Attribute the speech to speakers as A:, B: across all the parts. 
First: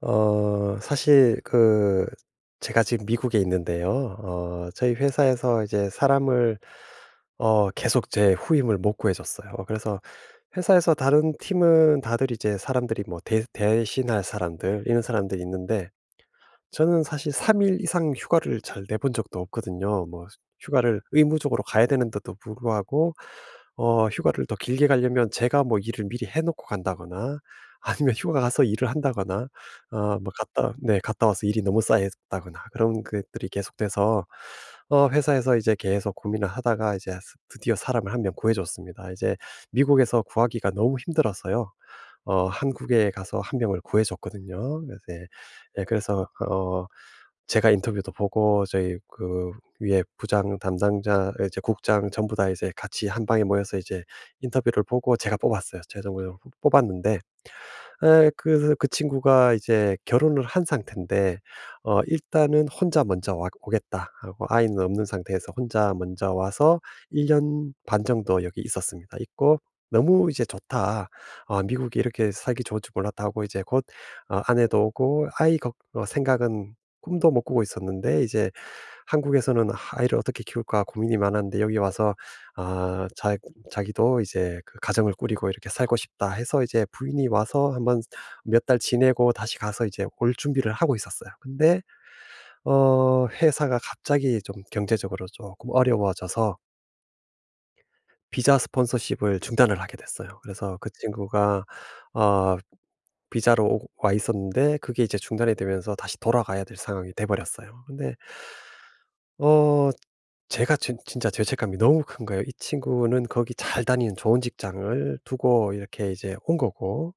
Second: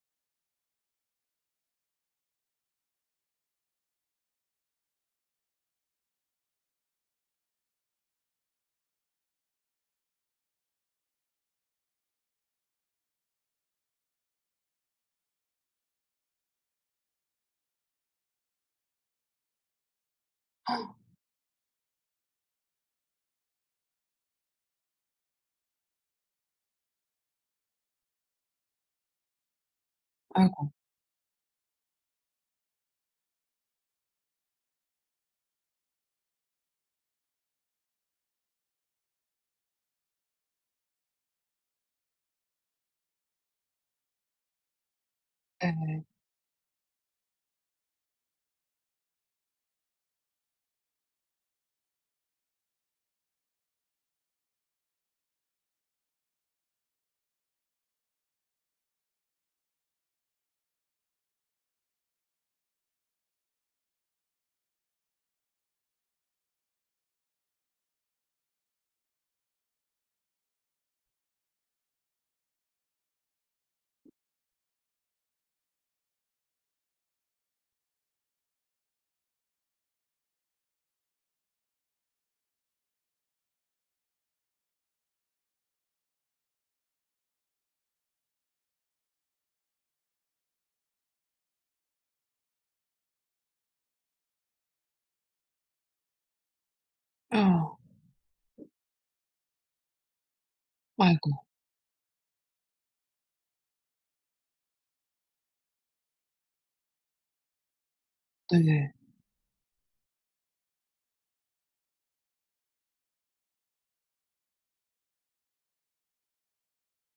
A: 사실 그 제가 지금 미국에 있는데요. 저희 회사에서 이제 사람을, 계속 제 후임을 못 구해 줬어요. 그래서 회사에서 다른 팀은 다들 이제 사람들이 뭐 대 대신할 사람들, 이런 사람들이 있는데, 저는 사실 3일 이상 휴가를 잘 내본 적도 없거든요. 뭐 휴가를 의무적으로 가야 되는데도 불구하고 휴가를 더 길게 가려면 제가 뭐 일을 미리 해 놓고 간다거나, 아니면 휴가 가서 일을 한다거나, 뭐
B: 아이고
A: 갔다, 네, 갔다 와서 일이 너무 쌓였다거나, 그런 것들이 계속돼서 회사에서 이제 계속 고민을 하다가 이제 스 드디어 사람을 한 명 구해 줬습니다. 이제 미국에서 구하기가 너무 힘들어서요. 한국에 가서 한 명을 구해 줬거든요. 그래서 예. 예,
B: 네네.
A: 그래서 제가 인터뷰도 보고, 저희 그 위에 부장 담당자, 예, 이제 국장 전부 다 이제 같이 한 방에 모여서 이제 인터뷰를 보고 제가 뽑았어요. 최종적으로 뽑았는데, 에 그래서 그 친구가 이제 결혼을 한 상태인데, 일단은 혼자 먼저 와 오겠다 하고, 아이는 없는 상태에서 혼자 먼저 와서 1년 반 정도 여기 있었습니다. 있고, 너무 이제 좋다. 아, '미국이 이렇게 살기 좋을 줄 몰랐다.' 하고, 이제 곧 아내도 오고, 아이 걱 생각은 꿈도 못 꾸고 있었는데, 이제 한국에서는 '아이를 어떻게 키울까.' 고민이 많았는데, 여기 와서 아자 자기도 이제 그 가정을 꾸리고 이렇게 살고 싶다 해서, 이제 부인이 와서 한번 몇 달 지내고 다시 가서 이제 올 준비를 하고 있었어요. 근데 회사가 갑자기 좀 경제적으로 조금 어려워져서,
B: 어.
A: 비자 스폰서십을 중단을 하게 됐어요. 그래서 그
B: 아이고
A: 친구가 어 비자로 오 와 있었는데, 그게 이제 중단이 되면서 다시 돌아가야 될 상황이 돼 버렸어요. 근데
B: 네네.
A: 어 제가 진 진짜 죄책감이 너무 큰 거예요. 이 친구는 거기 잘 다니는 좋은 직장을 두고 이렇게 이제 온 거고,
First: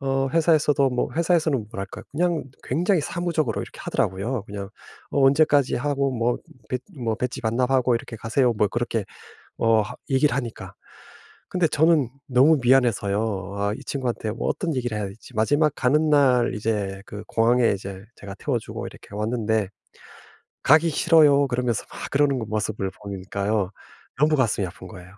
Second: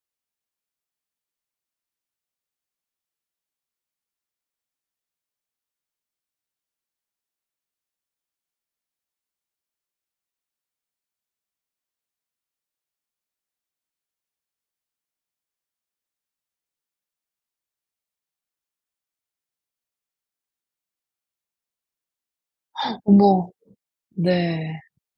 A: 회사에서도 뭐, 회사에서는 뭐랄까 그냥 굉장히 사무적으로 이렇게 하더라고요. 그냥, 언제까지 하고, 뭐 배 뭐 배지 반납하고 이렇게 가세요." 뭐 그렇게 하 얘기를 하니까. 근데 저는 너무 미안해서요. 아, 이 친구한테 뭐 어떤 얘기를 해야 될지, 마지막 가는 날 이제 그 공항에 이제 제가 태워 주고 이렇게 왔는데, "가기 싫어요." 그러면서 막 그러는 거, 모습을
B: 어머.
A: 보니까요. 너무
B: 네.
A: 가슴이 아픈 거예요.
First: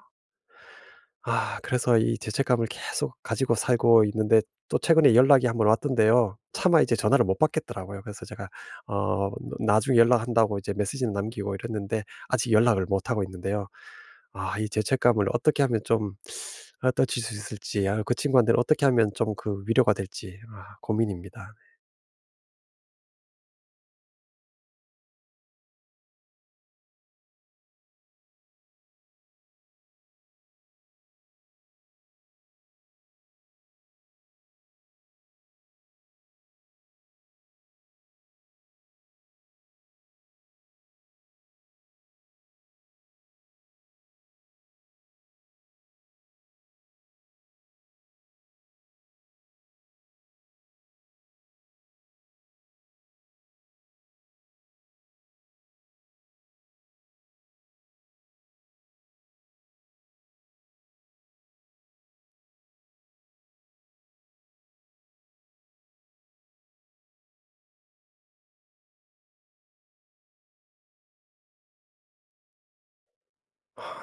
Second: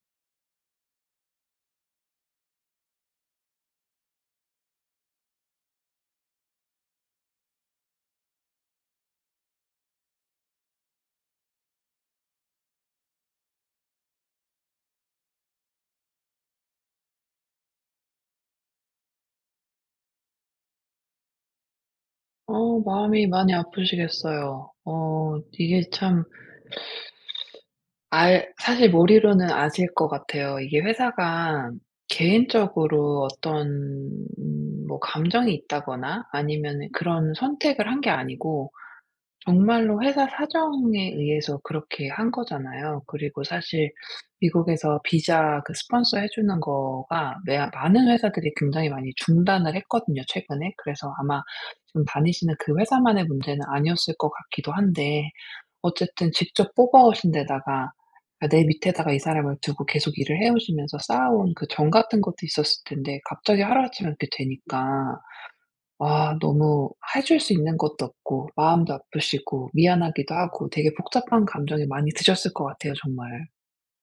A: 아, 그래서 이 죄책감을 계속 가지고 살고 있는데, 또 최근에 연락이 한번 왔던데요. 차마 이제 전화를 못 받겠더라고요. 그래서 제가 어 나중에 연락한다고 이제 메시지는 남기고 이랬는데, 아직 연락을 못 하고 있는데요. 아, 이 죄책감을 어떻게 하면 좀 떨칠 수 있을지, 아, 그 친구한테는 어떻게 하면 좀 그 위로가 될지, 아, 고민입니다.
B: 마음이 많이 아프시겠어요. 이게 참 알 사실 머리로는 아실 것 같아요. 이게 회사가 개인적으로 어떤 뭐 감정이 있다거나 아니면은 그런 선택을 한 게 아니고, 정말로 회사 사정에 의해서 그렇게 한 거잖아요. 그리고 사실 미국에서 비자 그 스폰서 해 주는 거가 매 많은 회사들이 굉장히 많이 중단을 했거든요, 최근에. 그래서 아마 지금 다니시는 그 회사만의 문제는 아니었을 것 같기도 한데, 어쨌든 직접 뽑아 오신 데다가, 그러니까 내 밑에다가 이 사람을 두고 계속 일을 해 오시면서 쌓아온 그 정 같은 것도 있었을 텐데, 갑자기 하루아침에 이렇게 되니까 아 너무 해줄 수 있는 것도 없고, 마음도 아프시고, 미안하기도 하고, 되게 복잡한 감정이 많이 드셨을 것 같아요 정말.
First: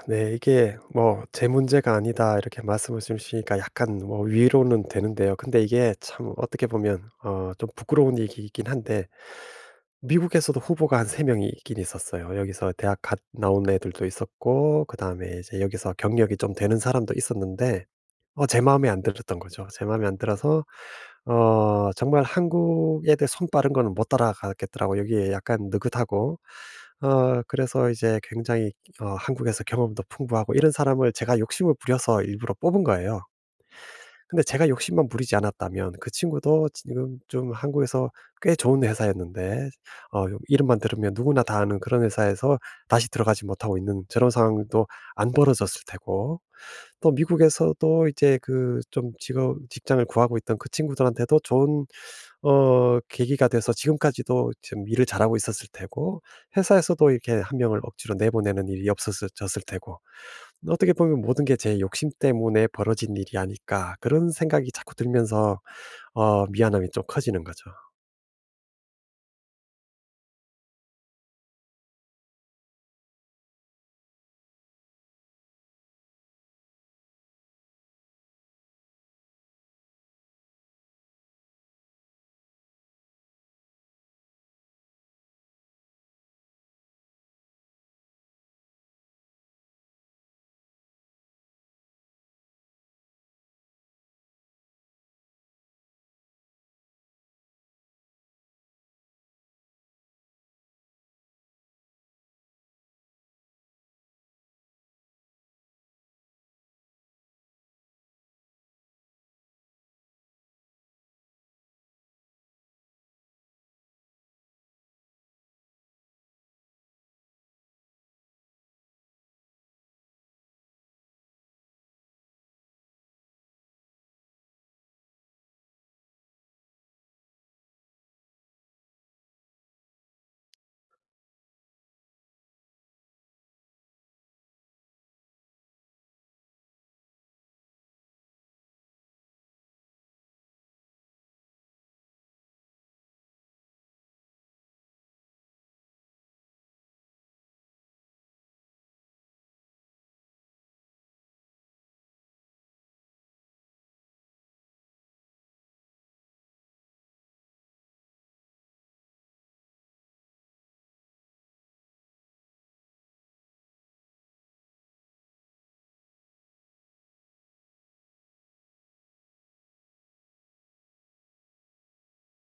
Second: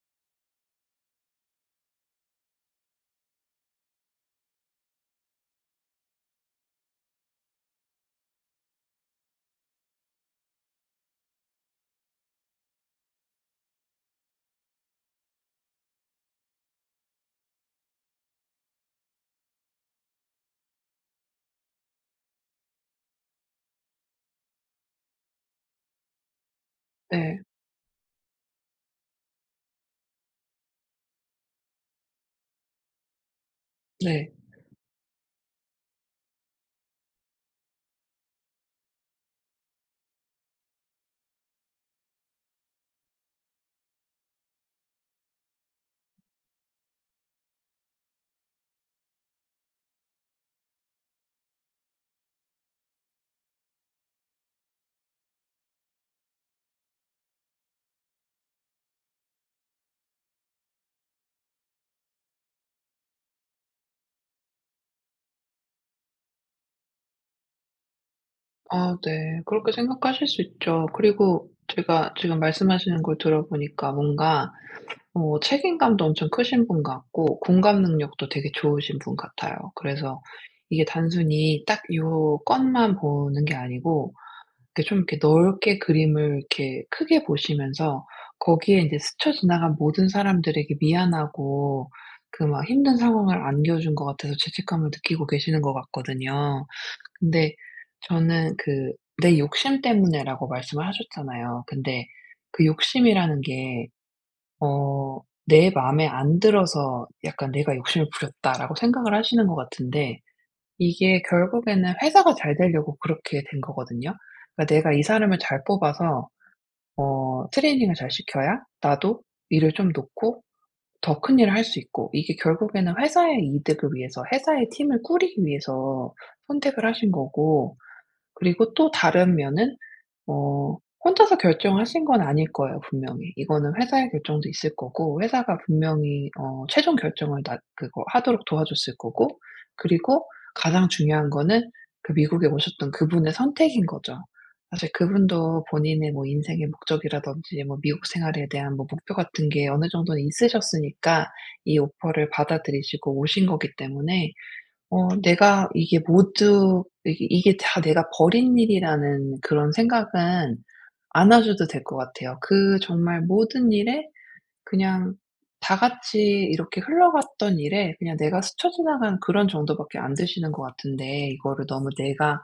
A: 네. 이게 뭐, "제 문제가 아니다." 이렇게 말씀을 주시니까 약간 뭐 위로는 되는데요. 근데 이게 참, 어떻게 보면 좀 부끄러운 얘기이긴 한데, 미국에서도 후보가 한 3 명이 있긴 있었어요. 여기서 대학 갓 나온 애들도 있었고, 그다음에 이제 여기서 경력이 좀 되는 사람도 있었는데, 제 마음에 안 들었던 거죠. 제 마음에 안 들어서 정말 한국 에 대해 손 빠른 거는 못 따라가겠더라고, 여기에 약간 느긋하고.
B: 네.
A: 그래서 이제 굉장히, 한국에서 경험도 풍부하고 이런 사람을 제가 욕심을 부려서 일부러 뽑은 거예요.
B: 네.
A: 근데 제가 욕심만 부리지 않았다면, 그 친구도 지금 좀 한국에서 꽤 좋은 회사였는데, 이름만 들으면 누구나 다 아는 그런 회사에서 다시 들어가지 못하고 있는 저런 상황도 안 벌어졌을 테고, 또 미국에서도 이제 그 좀 직업 직장을 구하고 있던 그 친구들한테도 좋은 계기가 돼서 지금까지도 지금 일을 잘하고 있었을 테고, 회사에서도 이렇게 한 명을 억지로 내보내는 일이 없었을 졌을 테고, 어떻게 보면 '모든 게 제 욕심 때문에 벌어진 일이 아닐까.' 그런 생각이 자꾸 들면서 미안함이 좀 커지는 거죠.
B: 아 네. 그렇게 생각하실 수 있죠. 그리고 제가 지금 말씀하시는 걸 들어보니까, 뭔가 책임감도 엄청 크신 분 같고, 공감 능력도 되게 좋으신 분 같아요. 그래서 이게 단순히 딱 요 건만 보는 게 아니고, 이렇게 좀 이렇게 넓게 그림을 이렇게 크게 보시면서, 거기에 인제 스쳐 지나간 모든 사람들에게 미안하고, 그 막 힘든 상황을 안겨준 것 같아서 죄책감을 느끼고 계시는 것 같거든요. 근데 저는 그 "내 욕심 때문에."라고 말씀을 하셨잖아요. 근데 그 욕심이라는 게 어 내 마음에 안 들어서 약간 '내가 욕심을 부렸다.'라고 생각을 하시는 것 같은데, 이게 결국에는 회사가 잘 되려고 그렇게 된 거거든요. 그러니까 내가 이 사람을 잘 뽑아서 트레이닝을 잘 시켜야 나도 일을 좀 놓고 더 큰 일을 할 수 있고, 이게 결국에는 회사의 이득을 위해서, 회사의 팀을 꾸리기 위해서 선택을 하신 거고, 그리고 또 다른 면은, 어 혼자서 결정하신 건 아닐 거예요, 분명히. 이거는 회사의 결정도 있을 거고, 회사가 분명히 최종 결정을 나 그거 하도록 도와줬을 거고, 그리고 가장 중요한 거는 그 미국에 오셨던 그분의 선택인 거죠. 사실 그분도 본인의 뭐 인생의 목적이라든지, 뭐 미국 생활에 대한 뭐 목표 같은 게 어느 정도는 있으셨으니까, 이 오퍼를 받아들이시고 오신 거기 때문에, 내가 이게 모두 이게 다 내가 벌인 일이라는 그런 생각은 안 하셔도 될 것 같아요. 그 정말 모든 일에, 그냥 다 같이 이렇게 흘러갔던 일에 그냥 내가 스쳐 지나간 그런 정도밖에 안 드시는 것 같은데, 이거를 너무 '내가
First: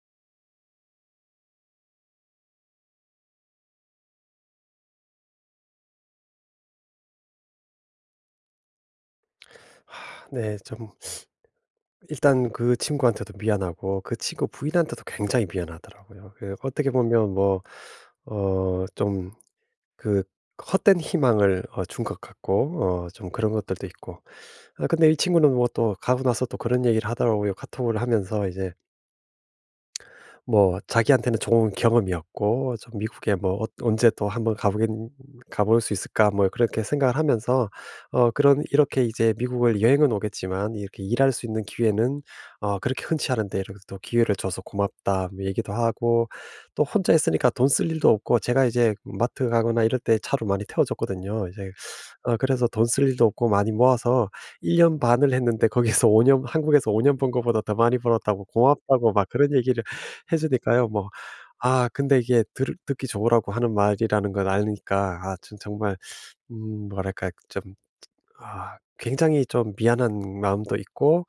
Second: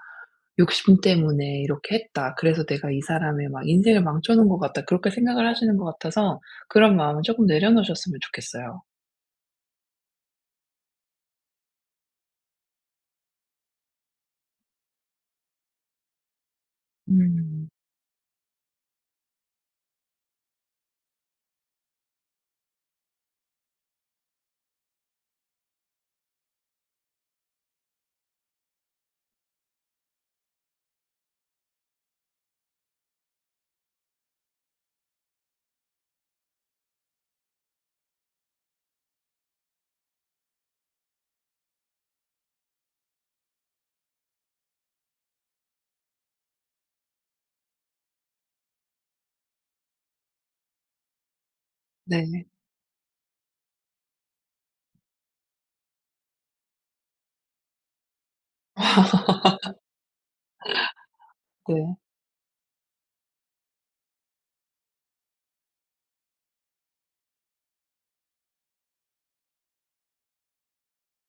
B: 욕심 때문에 이렇게 했다. 그래서 내가 이 사람의 막 인생을 망쳐 놓은 것 같다.' 그렇게 생각을 하시는 것 같아서, 그런 마음을 쪼끔 내려놓으셨으면 좋겠어요.
A: 하, 네, 좀 일단 그 친구한테도 미안하고, 그 친구 부인한테도 굉장히 미안하더라고요. 그 어떻게 보면 뭐,
B: 음.
A: 좀 그 헛된 희망을 준 것 같고, 좀 그런 것들도 있고. 아, 근데 이 친구는 뭐 또 가고 나서 또 그런 얘기를 하더라고요. 카톡을 하면서 이제 뭐 자기한테는 좋은 경험이었고, 좀 '미국에 뭐 언제 또 한번 가보겠 가볼 수 있을까?' 뭐 그렇게 생각을 하면서, 그런 이렇게 이제 미국을 여행은 오겠지만 이렇게 일할 수 있는 기회는 그렇게 흔치 않은데 이렇게 또 기회를 줘서 고맙다, 뭐 얘기도 하고, 또 혼자 있으니까 돈 쓸 일도 없고 제가 이제 마트 가거나 이럴 때 차로 많이 태워 줬거든요. 이제,
B: 네.
A: 그래서 돈 쓸 일도 없고 많이 모아서 1년 반을 했는데, 거기서 5년, 한국에서 5 년 번 거보다 더 많이 벌었다고, 고맙다고 막 그런 얘기를 해 주니까요. 뭐, 아,
B: 네.
A: 근데 이게 들 듣기 좋으라고 하는 말이라는 걸 아니까, 아, 전 정말 뭐랄까 좀, 아, 굉장히 좀 미안한 마음도 있고,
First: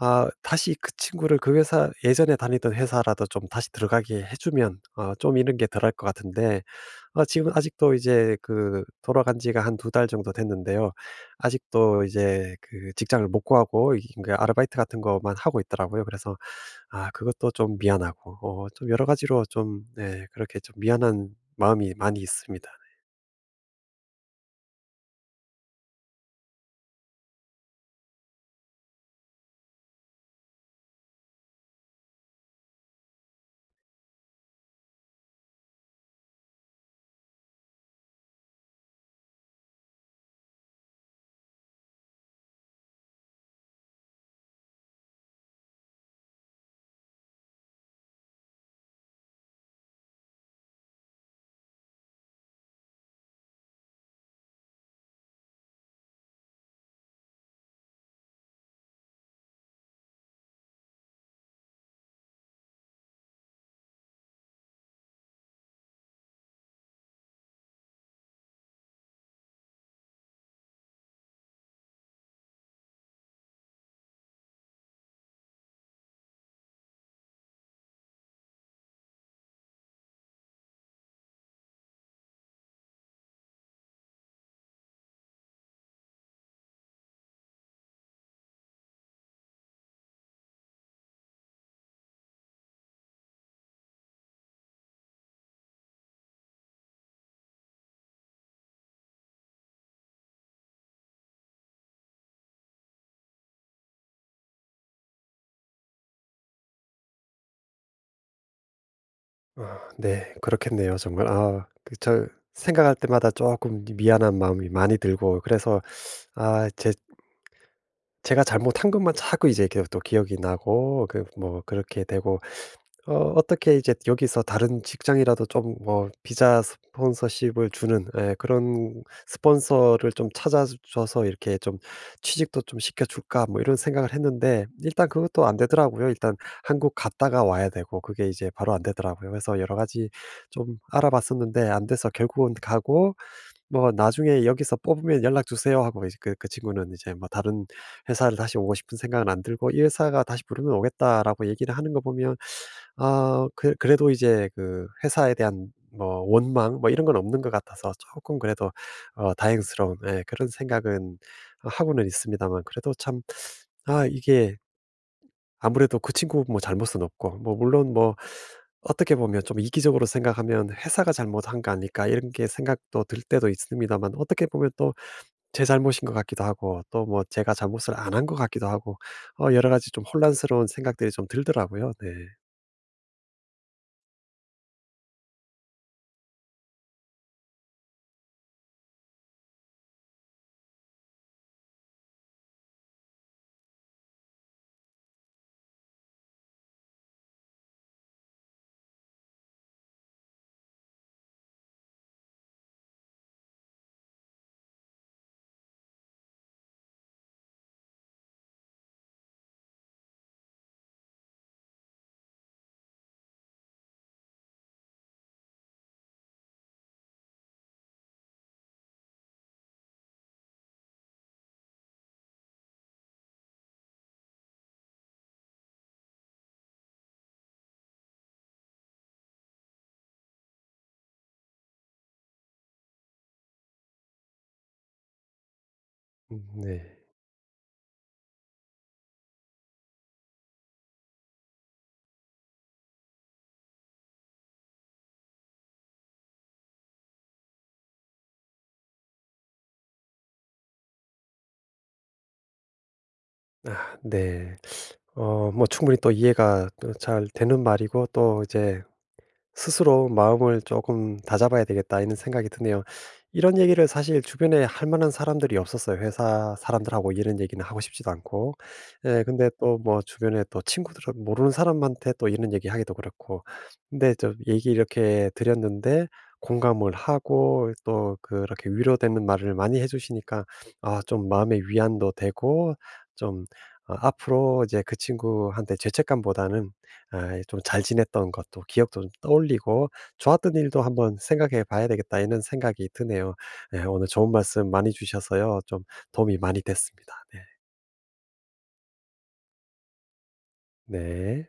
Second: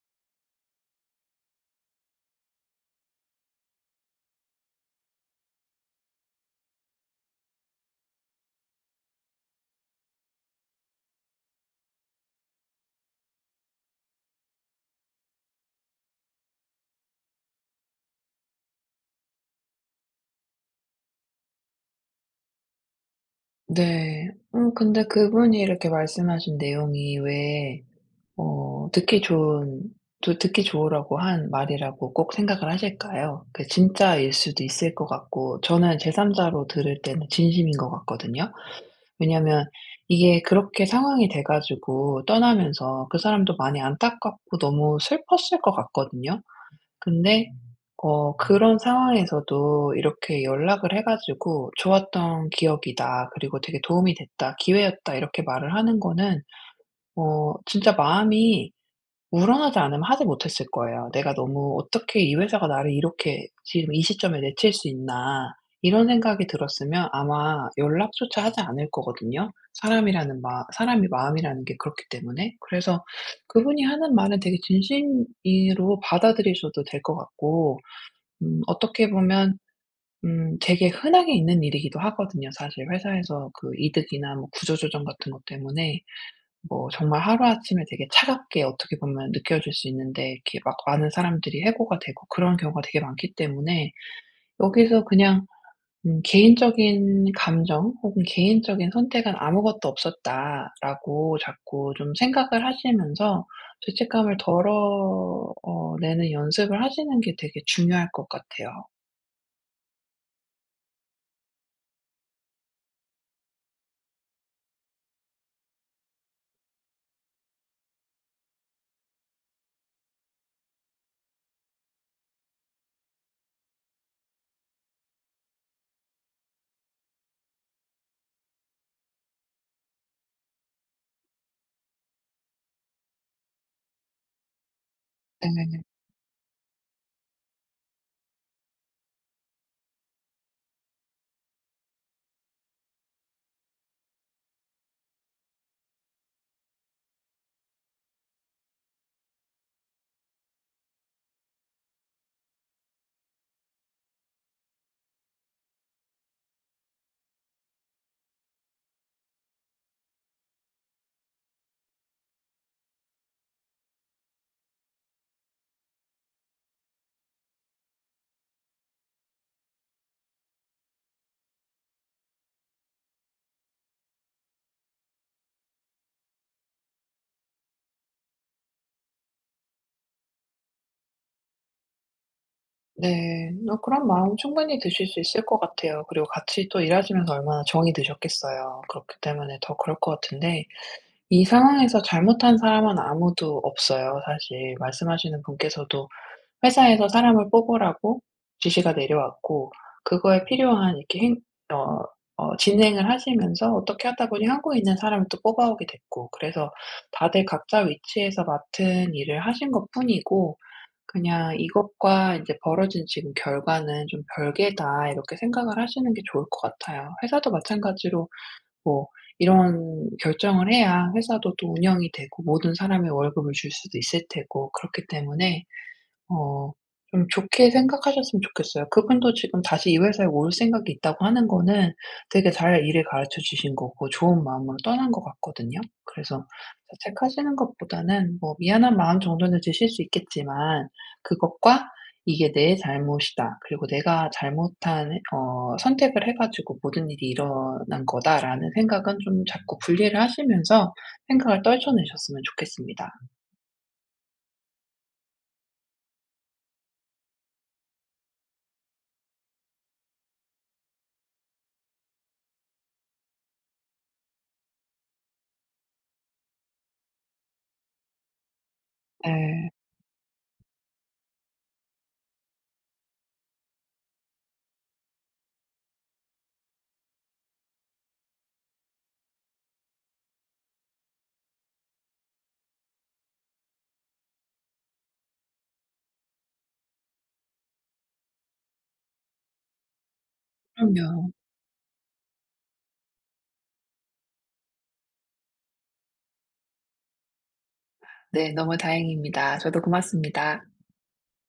A: 아, 다시 그 친구를 그 회사, 예전에 다니던 회사라도 좀 다시 들어가게 해 주면 좀 이런 게 덜할 것 같은데, 아, 지금 아직도 이제 그 돌아간 지가 한 두 달 정도 됐는데요. 아직도 이제 그 직장을 못 구하고 이 그 아르바이트 같은 것만 하고 있더라고요. 그래서 아, 그것도 좀 미안하고, 좀 여러 가지로 좀, 네, 그렇게 좀 미안한 마음이 많이 있습니다.
B: 네. 근데 그분이 이렇게 말씀하신 내용이 왜 듣기 좋은 또 듣기 좋으라고 한 말이라고 꼭 생각을 하실까요? 그 진짜일 수도 있을 것 같고, 저는 제3자로 들을 때는 진심인 것 같거든요. 왜냐면 이게 그렇게 상황이 돼 가지고 떠나면서 그 사람도 많이 안타깝고 너무 슬펐을 것 같거든요. 근데 그런 상황에서도 이렇게 연락을 해 가지고 "좋았던 기억이다.", 그리고 "되게 도움이 됐다. 기회였다." 이렇게 말을 하는 거는, 진짜 마음이 우러나지 않으면 하지 못했을 거예요. '내가 너무 어떻게 이 회사가 나를 이렇게 지금 이 시점에 내칠 수 있나.' 이런 생각이 들었으면 아마 연락조차 하지 않을 거거든요. 사람이 마음이라는 게 그렇기 때문에. 그래서 그분이 하는 말은 되게 진심으로 받아들이셔도 될 것 같고, 어떻게 보면 되게 흔하게 있는 일이기도 하거든요, 사실 회사에서 그 이득이나 뭐 구조조정 같은 것 때문에. 뭐 정말 하루아침에 되게 차갑게 어떻게 보면 느껴질 수 있는데, 이렇게 막 많은 사람들이 해고가 되고 그런 경우가 되게 많기 때문에, 여기서 그냥 개인적인 감정 혹은 개인적인 선택은 아무것도 없었다라고 자꾸 좀 생각을 하시면서 죄책감을 덜어 내는 연습을 하시는 게 되게 중요할 것 같아요.
A: 아, 네, 그렇겠네요, 정말. 아, 그 저 생각할 때마다 조금 미안한 마음이 많이 들고 그래서, 아, 제 제가 잘못한 것만 자꾸 이제 계속 또 기억이 나고, 그 뭐 그렇게 되고, 어떻게 이제 여기서 다른 직장이라도 좀 뭐 비자 스폰서십을 주는, 예, 그런 스폰서를 좀 찾아 줘서 이렇게 좀 '취직도 좀 시켜 줄까?' 뭐 이런 생각을 했는데 일단 그것도 안
B: 네.
A: 되더라고요. 일단 한국 갔다가 와야 되고, 그게 이제 바로 안 되더라고요. 그래서 여러 가지 좀 알아봤었는데 안 돼서 결국은 가고, 뭐 "나중에 여기서 뽑으면 연락 주세요." 하고, 이제 그 친구는 이제 뭐 "다른 회사를 다시 오고 싶은 생각은 안 들고 이 회사가 다시 부르면 오겠다."라고 얘기를 하는 거 보면, 아, 그래도 이제 그 회사에 대한 뭐 원망 뭐 이런 건 없는 것 같아서, 조금 그래도 다행스러운, 예, 그런 생각은 하고는 있습니다만, 그래도 참, 아, 이게 아무래도 그 친구 뭐 잘못은 없고, 뭐 물론 뭐 어떻게 보면 좀 이기적으로 생각하면 '회사가 잘못한 거 아닐까?' 이런 게 생각도 들 때도 있습니다만, 어떻게 보면 또 제 잘못인 것 같기도 하고, 또 뭐 제가 잘못을 안 한 것 같기도 하고, 여러 가지 좀 혼란스러운 생각들이 좀 들더라고요. 네.
B: 네. 그런 마음 충분히 드실 수 있을 것 같아요. 그리고 같이 또 일하시면서 얼마나 정이 드셨겠어요. 그렇기 때문에 더 그럴 것 같은데, 이 상황에서 잘못한 사람은 아무도 없어요 사실. 말씀하시는 분께서도 회사에서 사람을 뽑으라고 지시가 내려왔고, 그거에 필요한 이렇게 행 어 어 진행을 하시면서 어떻게 하다 보니 한국에 있는 사람을 또 뽑아오게 됐고, 그래서 다들 각자 위치에서 맡은 일을 하신 것뿐이고, 그냥 이것과 인제 벌어진 지금 결과는 '좀 별개다.' 이렇게 생각을 하시는 게 좋을 것 같아요. 회사도 마찬가지로 뭐 이런 결정을 해야 회사도 또 운영이 되고, 모든 사람의 월급을 줄 수도 있을 테고, 그렇기 때문에 어. 좀 좋게 생각하셨으면 좋겠어요. 그분도 지금 다시 이 회사에 올 생각이 있다고 하는 거는, 되게 잘 일을 가르쳐 주신 거고 좋은 마음으로 떠난 것 같거든요.
A: 음,
B: 그래서
A: 네.
B: 자책하시는 것보다는 뭐 미안한 마음 정도는 드실 수 있겠지만, 그것과 '이게 내 잘못이다. 그리고 내가 잘못한 선택을 해 가지고 모든 일이 일어난 거다.'라는 생각은 좀 자꾸 분리를 하시면서 생각을 떨쳐내셨으면 좋겠습니다.
A: 네. 뭐 충분히 또 이해가 또잘 되는 말이고, 또 이제 스스로 '마음을 조금 다잡아야 되겠다.' 이런 생각이 드네요. 이런 얘기를 사실 주변에 할 만한 사람들이 없었어요. 회사 사람들하고 이런 얘기는 하고 싶지도 않고. 예, 근데
B: 네.
A: 또 뭐 주변에 또 친구들은 모르는 사람한테 또 이런 얘기하기도 그렇고. 근데 저 얘기 이렇게 드렸는데 공감을 하고 또 그렇게 위로되는 말을 많이 해 주시니까, 아, 좀 마음의 위안도 되고 좀, 아, 앞으로 이제 그 친구한테 죄책감보다는, 아, 예, 좀잘 지냈던 것도 기억도 좀 떠올리고, '좋았던 일도 한번
B: 그럼요.
A: 생각해 봐야 되겠다.' 이런 생각이 드네요. 네, 오늘 좋은 말씀 많이 주셔서요. 좀 도움이 많이 됐습니다. 네.
B: 네. 너무 다행입니다. 저도 고맙습니다.
A: 네.